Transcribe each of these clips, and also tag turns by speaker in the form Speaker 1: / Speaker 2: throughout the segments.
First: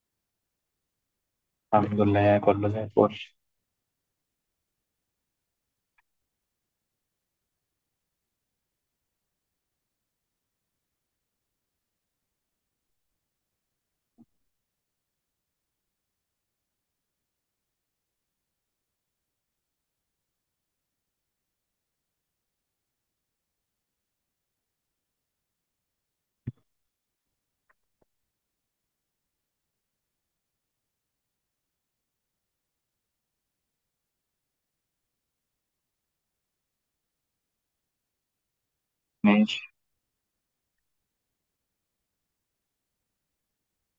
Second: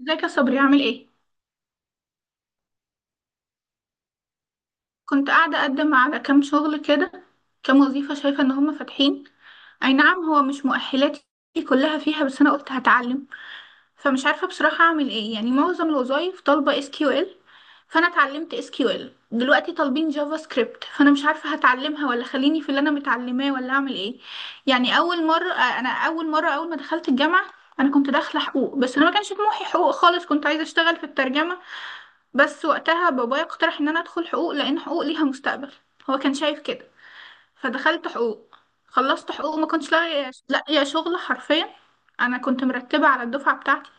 Speaker 1: ازيك يا صبري، عامل ايه؟
Speaker 2: الحمد لله كله زي الفل.
Speaker 1: كنت قاعده اقدم على كام شغل كده، كام وظيفه شايفه ان هم فاتحين. اي نعم، هو مش مؤهلاتي كلها فيها، بس انا قلت هتعلم. فمش عارفه بصراحه اعمل ايه، يعني معظم الوظايف طالبه اس كيو ال. فانا اتعلمت اس كيو ال، دلوقتي طالبين جافا سكريبت، فانا مش عارفه هتعلمها ولا خليني في اللي انا متعلماه ولا اعمل ايه. يعني اول مره اول ما دخلت الجامعه انا كنت داخله حقوق، بس انا ما كانش طموحي حقوق خالص، كنت عايزه اشتغل في الترجمه. بس وقتها بابايا اقترح ان انا ادخل حقوق لان حقوق ليها مستقبل، هو كان شايف كده. فدخلت حقوق، خلصت حقوق،
Speaker 2: ماشي.
Speaker 1: ما كنتش لاقيه شغل حرفيا. انا كنت مرتبه على الدفعه بتاعتي،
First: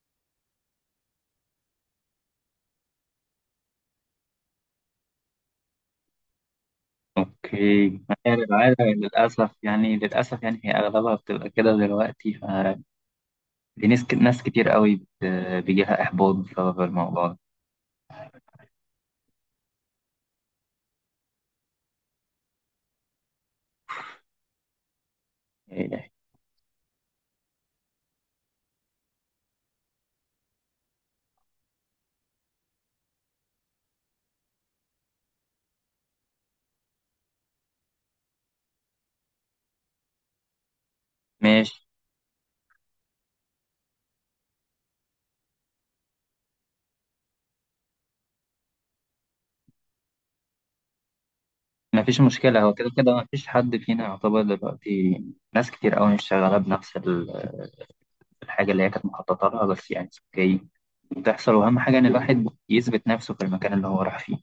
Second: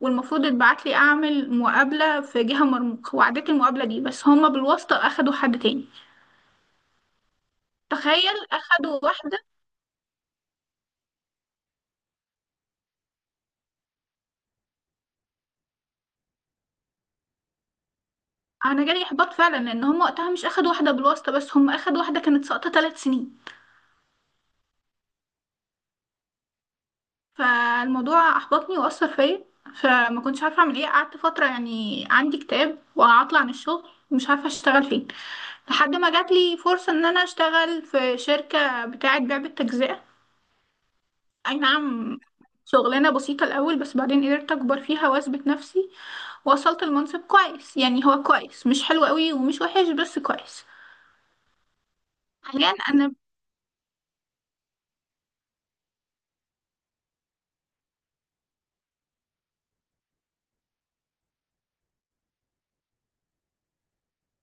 Speaker 1: والمفروض اتبعت لي اعمل مقابله في جهه مرموق، وعديت المقابله دي، بس هما بالواسطه اخدوا حد تاني.
Speaker 2: اوكي، ما هي
Speaker 1: تخيل
Speaker 2: العادة
Speaker 1: اخدوا واحده!
Speaker 2: للأسف، يعني للأسف يعني هي أغلبها بتبقى كده دلوقتي، فدي ناس كتير قوي بيجيلها إحباط بسبب الموضوع ده،
Speaker 1: انا جالي احباط فعلا، لان هما وقتها مش اخدوا واحده بالواسطه بس، هما اخدوا واحده كانت ساقطه 3 سنين.
Speaker 2: يعني.
Speaker 1: فالموضوع احبطني واثر فيا، فما كنتش عارفه اعمل ايه. قعدت فتره يعني عندي اكتئاب وعطلة عن الشغل، مش عارفه اشتغل فين، لحد ما جات لي فرصه ان انا اشتغل في شركه بتاعه بيع بالتجزئه. اي
Speaker 2: ماشي،
Speaker 1: نعم، شغلانه بسيطه الاول، بس بعدين قدرت اكبر فيها واثبت نفسي ووصلت المنصب كويس. يعني هو كويس، مش حلو قوي ومش وحش، بس كويس.
Speaker 2: ما فيش مشكلة،
Speaker 1: حاليا
Speaker 2: هو كده كده
Speaker 1: انا
Speaker 2: ما فيش حد فينا يعتبر دلوقتي ناس كتير قوي مش شغالة بنفس الحاجة اللي هي كانت مخططة لها، بس يعني اوكي بتحصل، وأهم حاجة إن الواحد يثبت نفسه في المكان اللي هو راح فيه.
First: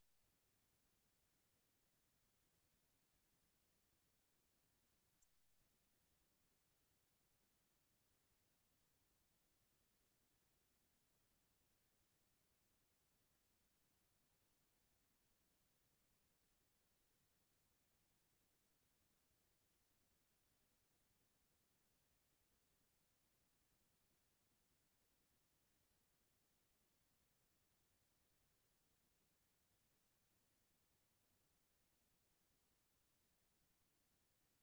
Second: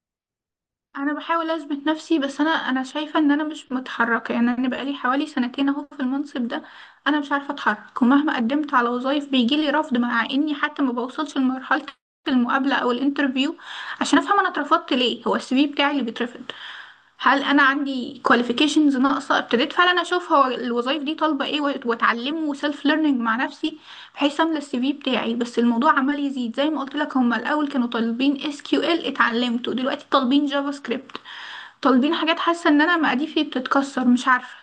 Speaker 1: انا بحاول اثبت نفسي، بس انا شايفه ان انا مش متحركه، يعني انا بقالي حوالي سنتين اهو في المنصب ده. انا مش عارفه اتحرك، ومهما قدمت على وظايف بيجيلي رفض، مع اني حتى ما بوصلش لمرحله المقابله او الانترفيو عشان افهم انا اترفضت ليه. هو السي في بتاعي اللي بيترفض؟ هل انا عندي كواليفيكيشنز ناقصه؟ ابتديت فعلا اشوف هو الوظايف دي طالبه ايه واتعلمه وسيلف ليرنينج مع نفسي بحيث املى السي في بتاعي، بس الموضوع عمال يزيد. زي ما قلت لك، هما الاول كانوا طالبين اس كيو ال اتعلمته، دلوقتي طالبين جافا سكريبت، طالبين حاجات، حاسه ان انا مقاديفي بتتكسر. مش عارفه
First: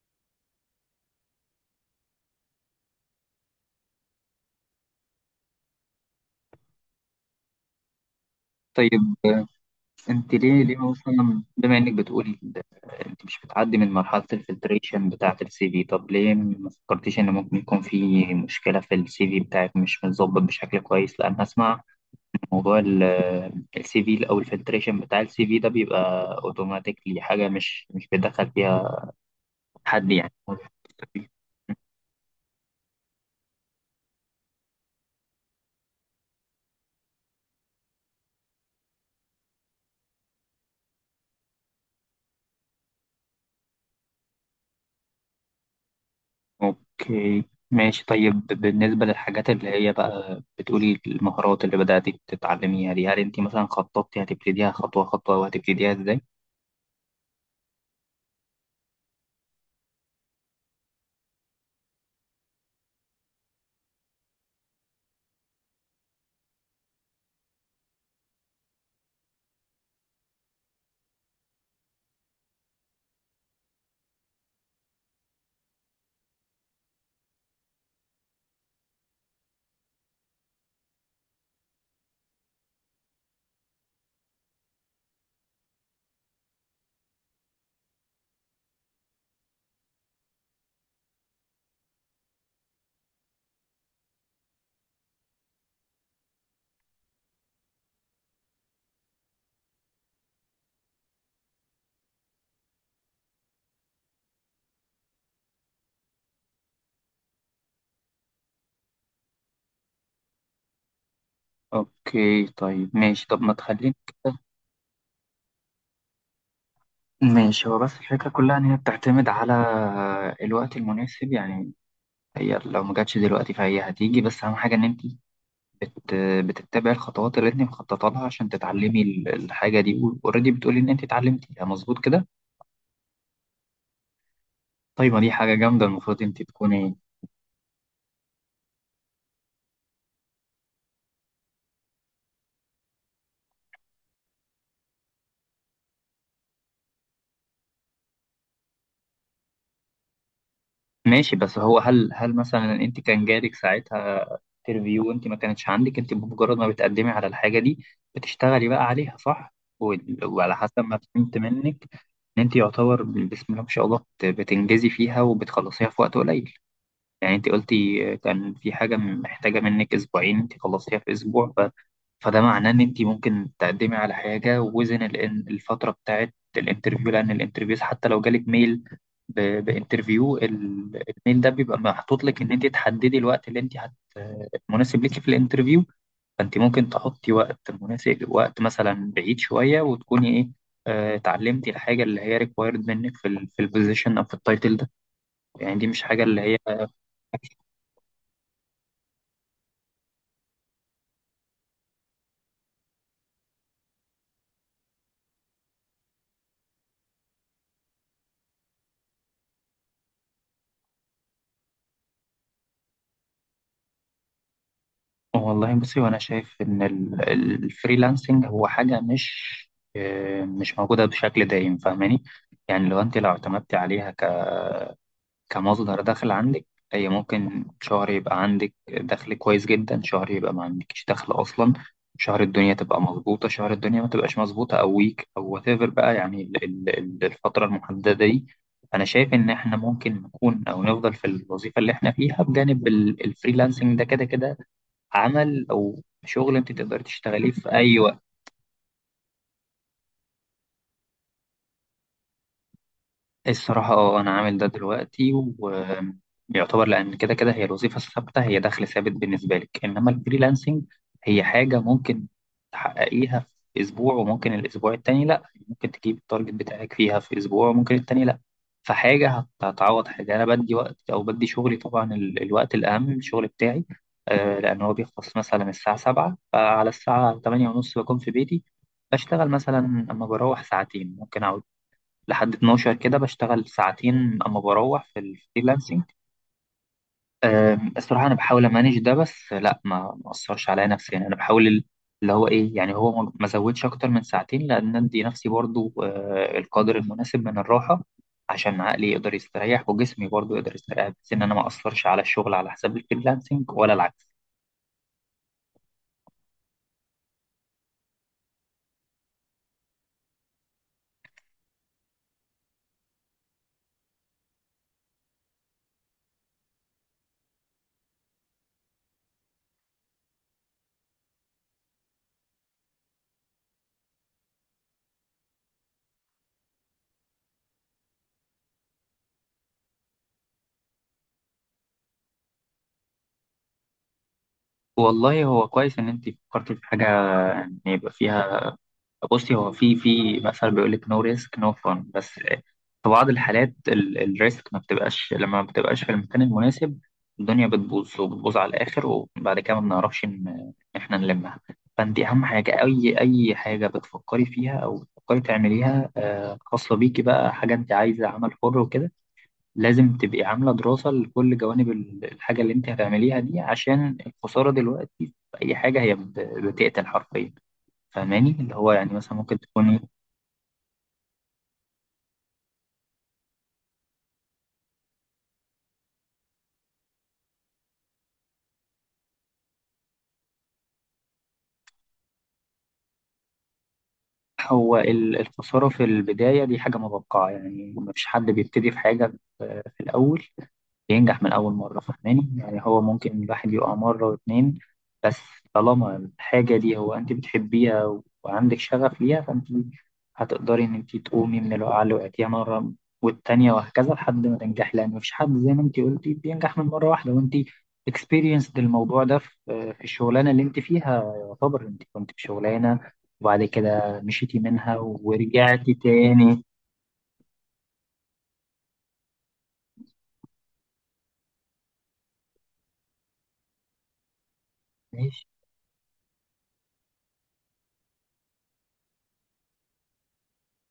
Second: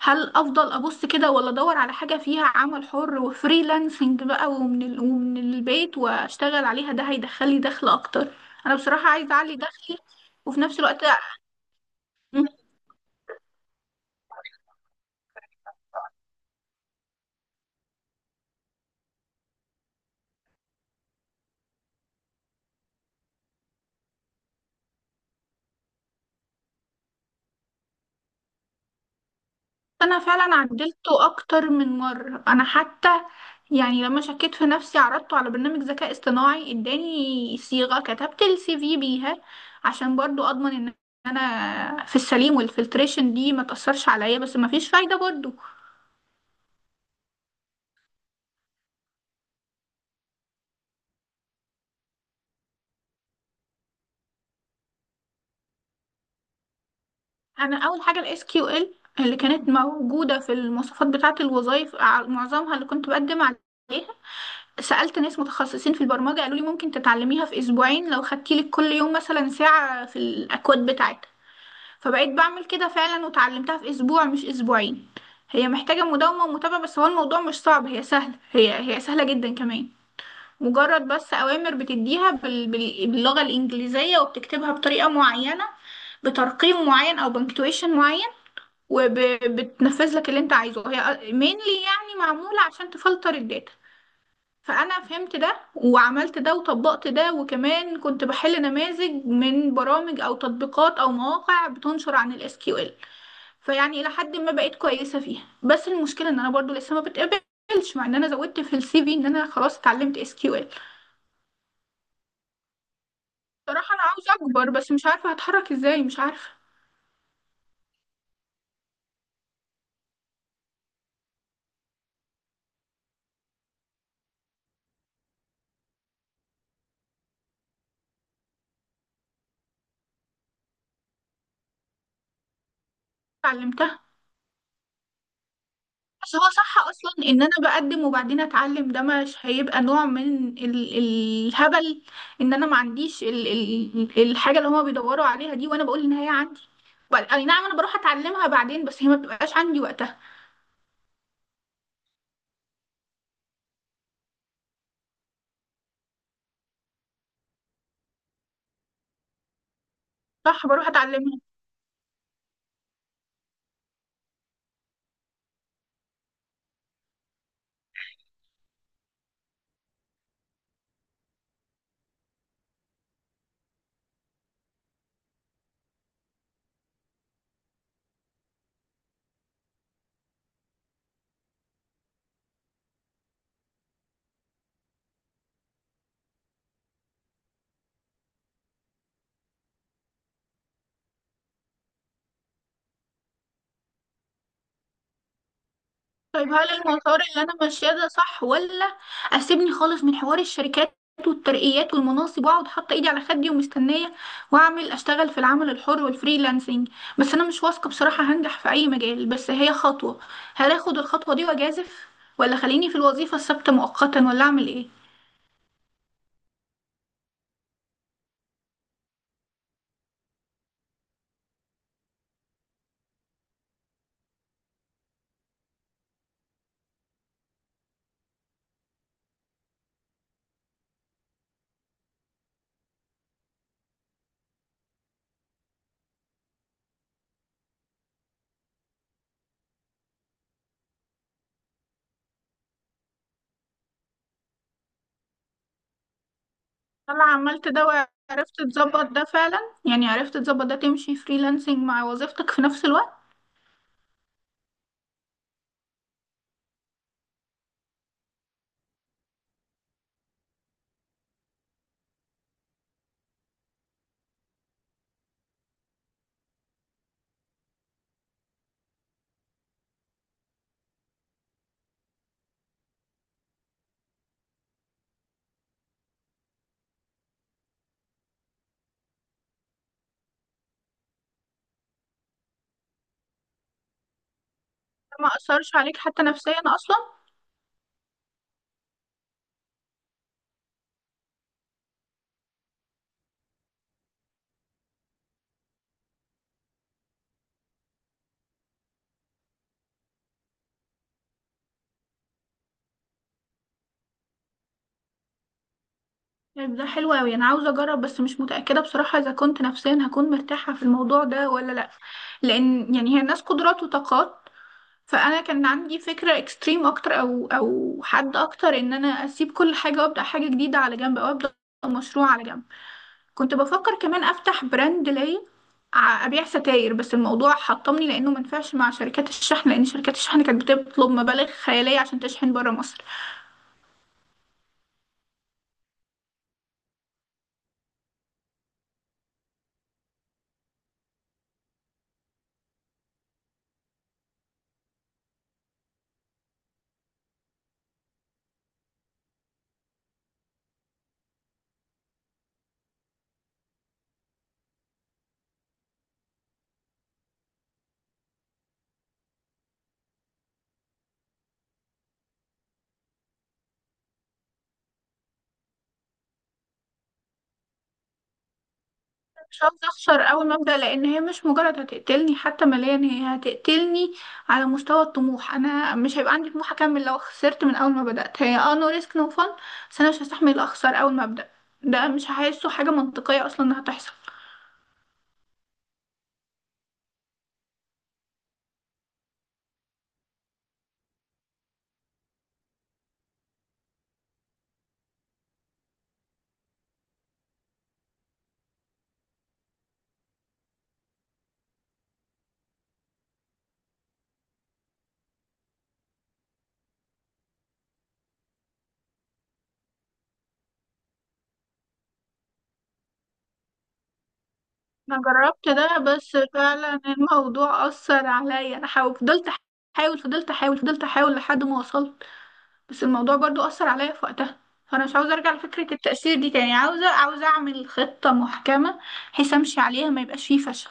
Speaker 1: هل افضل ابص كده، ولا ادور على حاجه فيها عمل حر وفريلانسنج بقى، ومن البيت واشتغل عليها، ده هيدخلي دخل اكتر. انا بصراحه
Speaker 2: طيب،
Speaker 1: عايزه اعلي دخلي.
Speaker 2: انت
Speaker 1: وفي
Speaker 2: ليه
Speaker 1: نفس
Speaker 2: ليه
Speaker 1: الوقت،
Speaker 2: اصلا بما انك بتقولي انت مش بتعدي من مرحله الفلتريشن بتاعه السي في؟ طب ليه ما فكرتيش ان ممكن يكون في مشكله في السي في بتاعك، مش متظبط بشكل كويس؟ لان اسمع، موضوع السي في او الفلتريشن بتاع السي في ده بيبقى اوتوماتيكلي، حاجه مش بيدخل فيها حد
Speaker 1: انا
Speaker 2: يعني.
Speaker 1: فعلا عدلته اكتر من مره. انا حتى يعني لما شكيت في نفسي عرضته على برنامج ذكاء اصطناعي، اداني صيغه كتبت السي في بيها عشان برضو اضمن ان انا في السليم والفلتريشن دي ما تاثرش عليا، بس ما فيش فايده برضو.
Speaker 2: اوكي، ماشي. طيب، بالنسبة للحاجات اللي هي بقى بتقولي المهارات اللي بدأتي تتعلميها دي، هل انت مثلا خططتي هتبتديها خطوة خطوة، وهتبتديها ازاي؟
Speaker 1: انا اول حاجه الاس كيو ال اللي كانت موجوده في المواصفات بتاعه الوظائف معظمها اللي كنت بقدم عليها. سألت ناس متخصصين في البرمجة قالوا لي ممكن تتعلميها في أسبوعين لو خدتي لك كل يوم مثلا ساعة في الأكواد بتاعتها. فبقيت بعمل كده فعلا وتعلمتها في اسبوع مش اسبوعين. هي محتاجة مداومة ومتابعة، بس هو الموضوع مش صعب، هي سهلة، هي سهلة جدا كمان. مجرد بس اوامر بتديها باللغة الانجليزية وبتكتبها بطريقة معينة، بترقيم معين او بنكتويشن معين، وبتنفذ لك اللي انت عايزه. هي مينلي يعني معمولة عشان تفلتر الداتا. فانا فهمت ده وعملت ده وطبقت ده، وكمان كنت بحل نماذج من برامج او تطبيقات او مواقع بتنشر عن الاس كيو ال. فيعني إلى حد ما بقيت كويسة فيها، بس المشكلة إن أنا برضو لسه ما بتقبلش مع إن أنا زودت في السي في إن أنا خلاص اتعلمت اس كيو ال.
Speaker 2: اوكي، طيب ماشي، طب ما تخليني.
Speaker 1: بصراحة أنا عاوزة أكبر، بس مش عارفة هتحرك إزاي، مش عارفة.
Speaker 2: ماشي، هو بس الفكرة كلها ان هي بتعتمد على الوقت المناسب، يعني هي لو ما جاتش دلوقتي فهي هتيجي، بس اهم حاجة ان انت بت... بتتبعي الخطوات اللي انت مخططة لها عشان تتعلمي الحاجة دي. اوريدي بتقولي ان انت اتعلمتيها مظبوط كده.
Speaker 1: اتعلمتها.
Speaker 2: طيب، ما دي حاجة جامدة، المفروض
Speaker 1: بس
Speaker 2: انت
Speaker 1: هو صح
Speaker 2: تكوني.
Speaker 1: أصلا إن أنا بقدم وبعدين أتعلم؟ ده مش هيبقى نوع من الهبل إن أنا ما عنديش ال ال الحاجة اللي هما بيدوروا عليها دي، وأنا بقول إن هي عندي؟ أي نعم، أنا بروح أتعلمها بعدين، بس هي ما بتبقاش عندي وقتها.
Speaker 2: ماشي، بس هو هل مثلا انت كان جالك ساعتها انترفيو؟ انت ما كانتش عندك، انت بمجرد ما بتقدمي على الحاجه دي بتشتغلي بقى عليها، صح؟ وال- وعلى
Speaker 1: صح،
Speaker 2: حسب
Speaker 1: بروح
Speaker 2: ما فهمت
Speaker 1: أتعلمها.
Speaker 2: منك ان انت يعتبر بسم الله ما شاء الله بتنجزي فيها وبتخلصيها في وقت قليل. يعني انت قلتي كان في حاجة محتاجة منك اسبوعين، انت خلصتيها في اسبوع، فده معناه ان انت ممكن تقدمي على حاجة وزن الفترة بتاعت الانترفيو، لان الانترفيوز حتى لو جالك ميل بانترفيو، الميل ده بيبقى محطوط لك ان انت تحددي الوقت اللي انت مناسب ليكي في الانترفيو. فانت ممكن تحطي وقت مناسب، وقت مثلا بعيد شوية، وتكوني ايه، اتعلمتي الحاجة اللي هي ريكوايرد منك في ال في البوزيشن او في التايتل ده. يعني دي مش حاجة اللي
Speaker 1: طيب
Speaker 2: هي.
Speaker 1: هل المسار اللي انا ماشياه ده صح، ولا اسيبني خالص من حوار الشركات والترقيات والمناصب واقعد حاطه ايدي على خدي ومستنيه، واعمل اشتغل في العمل الحر والفريلانسنج؟ بس انا مش واثقه بصراحه هنجح في اي مجال، بس هي خطوه. هل اخد الخطوه دي واجازف، ولا خليني في الوظيفه الثابته مؤقتا، ولا اعمل ايه؟
Speaker 2: والله بصي، وانا شايف ان الفريلانسنج هو حاجه مش، مش موجوده بشكل دايم، فاهماني؟ يعني لو انت لو اعتمدتي عليها كمصدر دخل عندك، هي ممكن شهر يبقى عندك دخل كويس جدا، شهر يبقى ما عندكش دخل اصلا، شهر الدنيا تبقى مظبوطه، شهر الدنيا ما تبقاش مظبوطه، او ويك او وات ايفر بقى، يعني الفتره المحدده دي. انا شايف ان احنا ممكن نكون او نفضل في الوظيفه اللي احنا فيها بجانب الفريلانسنج، ده كده كده عمل او شغل انت تقدر
Speaker 1: انا
Speaker 2: تشتغليه
Speaker 1: عملت
Speaker 2: في
Speaker 1: ده
Speaker 2: اي وقت.
Speaker 1: وعرفت تظبط ده فعلا؟ يعني عرفت تظبط ده، تمشي فريلانسنج مع وظيفتك في نفس الوقت؟
Speaker 2: الصراحة اه أنا عامل ده دلوقتي، ويعتبر لأن كده كده هي الوظيفة الثابتة هي دخل ثابت بالنسبة لك، إنما الفريلانسنج هي حاجة ممكن تحققيها في أسبوع وممكن الأسبوع التاني لأ، ممكن تجيب التارجت بتاعك فيها في أسبوع وممكن التاني لأ، فحاجة هتعوض حاجة. أنا بدي وقت أو بدي شغلي طبعا، الوقت الأهم الشغل بتاعي، لأن هو بيخلص مثلا الساعة سبعة، فعلى الساعة تمانية ونص بكون في بيتي بشتغل مثلا. أما بروح ساعتين، ممكن أقعد لحد 12 كده بشتغل ساعتين اما بروح في
Speaker 1: ما اثرش عليك
Speaker 2: الفريلانسنج.
Speaker 1: حتى نفسيا اصلا؟
Speaker 2: الصراحه انا بحاول امانج ده، بس لا، ما اثرش عليا نفسيا، يعني انا بحاول اللي هو ايه، يعني هو ما زودش اكتر من ساعتين، لان ادي نفسي برضو القدر المناسب من الراحه عشان عقلي يقدر يستريح وجسمي برضو يقدر يستريح، بس ان انا ما اثرش على الشغل على حساب الفريلانسنج ولا العكس.
Speaker 1: طيب ده حلو أوي، أنا عاوزة أجرب، بس مش متأكدة بصراحة إذا كنت نفسيا هكون مرتاحة في الموضوع ده ولا لأ. لأن يعني هي الناس قدرات وطاقات. فأنا كان عندي فكرة إكستريم أكتر، أو حد أكتر إن أنا أسيب كل حاجة وأبدأ حاجة جديدة على جنب، أو أبدأ مشروع على جنب. كنت بفكر كمان أفتح براند ليا، أبيع ستاير، بس الموضوع حطمني لأنه منفعش مع شركات الشحن، لأن شركات الشحن كانت بتطلب مبالغ خيالية عشان تشحن برا مصر.
Speaker 2: والله هو كويس ان انت فكرتي في حاجه ان يبقى فيها. بصي، هو في في مثلا بيقول لك نو ريسك نو فن، بس في بعض الحالات الريسك ما بتبقاش لما ما بتبقاش في المكان المناسب الدنيا بتبوظ وبتبوظ على الاخر، وبعد كده ما بنعرفش ان إن احنا نلمها. فانت اهم حاجه اي اي حاجه بتفكري فيها او بتفكري تعمليها، خاصه بيكي بقى حاجه انت عايزه عمل حر وكده، لازم تبقي عامله دراسه لكل جوانب الحاجه اللي انت هتعمليها دي، عشان الخساره دلوقتي في اي حاجه هي بتقتل حرفيا، فاهماني؟ اللي هو يعني مثلا ممكن
Speaker 1: مش عاوزة
Speaker 2: تكون،
Speaker 1: أخسر أول ما أبدأ، لأن هي مش مجرد هتقتلني، حتى ماليا هي هتقتلني على مستوى الطموح. أنا مش هيبقى عندي طموح أكمل لو خسرت من أول ما بدأت. هي اه، نو ريسك نو فن، بس أنا مش هستحمل أخسر أول ما أبدأ. ده مش هحسه حاجة منطقية أصلا إنها تحصل.
Speaker 2: هو الخسارة في البداية دي حاجة متوقعة، يعني مفيش حد بيبتدي في حاجة في في الأول بينجح من أول مرة، فاهماني؟ يعني هو ممكن الواحد يقع مرة واتنين، بس طالما الحاجة دي هو أنت بتحبيها وعندك شغف ليها، فأنت هتقدري إن أنت تقومي من الوقعة اللي وقعتيها مرة والتانية وهكذا لحد ما تنجحي، لأن مفيش حد زي ما أنت قلتي بينجح من مرة واحدة. وأنت experienced الموضوع ده في في الشغلانة اللي أنت فيها، يعتبر أنت كنت في شغلانة وبعد كده مشيتي منها
Speaker 1: أنا جربت
Speaker 2: ورجعتي
Speaker 1: ده، بس
Speaker 2: تاني.
Speaker 1: فعلا الموضوع أثر عليا. أنا فضلت أحاول، فضلت أحاول، فضلت أحاول لحد ما وصلت، بس الموضوع برضو أثر عليا في وقتها. فأنا مش عاوزة أرجع لفكرة التأثير دي تاني، عاوزة أعمل خطة محكمة بحيث أمشي عليها ما يبقاش فيه فشل،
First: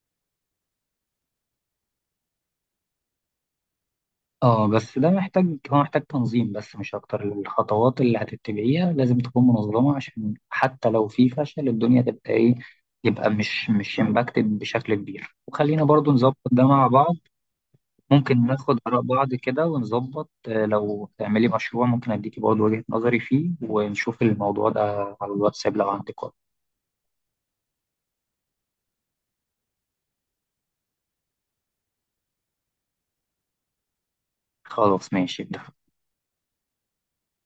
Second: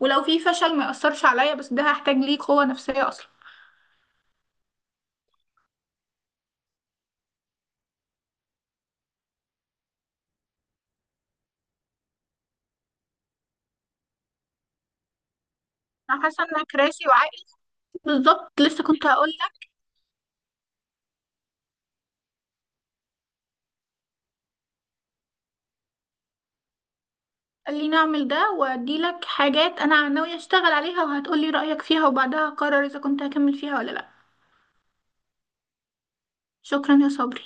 Speaker 1: ولو فيه فشل ما يأثرش عليا، بس ده هحتاج ليه قوة نفسية أصلا.
Speaker 2: اه بس ده محتاج، هو محتاج تنظيم بس مش اكتر، الخطوات اللي هتتبعيها لازم تكون منظمة عشان حتى لو في فشل الدنيا تبقى ايه، يبقى مش امباكتد بشكل كبير، وخلينا برضو
Speaker 1: أنا
Speaker 2: نظبط
Speaker 1: حاسة
Speaker 2: ده
Speaker 1: إنك
Speaker 2: مع
Speaker 1: راسي
Speaker 2: بعض.
Speaker 1: وعقلي
Speaker 2: ممكن
Speaker 1: بالظبط،
Speaker 2: ناخد
Speaker 1: لسه
Speaker 2: آراء
Speaker 1: كنت هقول
Speaker 2: بعض كده
Speaker 1: لك.
Speaker 2: ونظبط، لو تعملي مشروع ممكن اديكي برضو وجهة نظري فيه ونشوف الموضوع ده على الواتساب لو عندك وقت.
Speaker 1: قال لي نعمل ده، وأدي لك حاجات أنا ناوية أشتغل عليها وهتقولي رأيك فيها، وبعدها أقرر إذا كنت هكمل فيها ولا لأ.
Speaker 2: خلاص ماشي ده.
Speaker 1: شكرا يا صبري.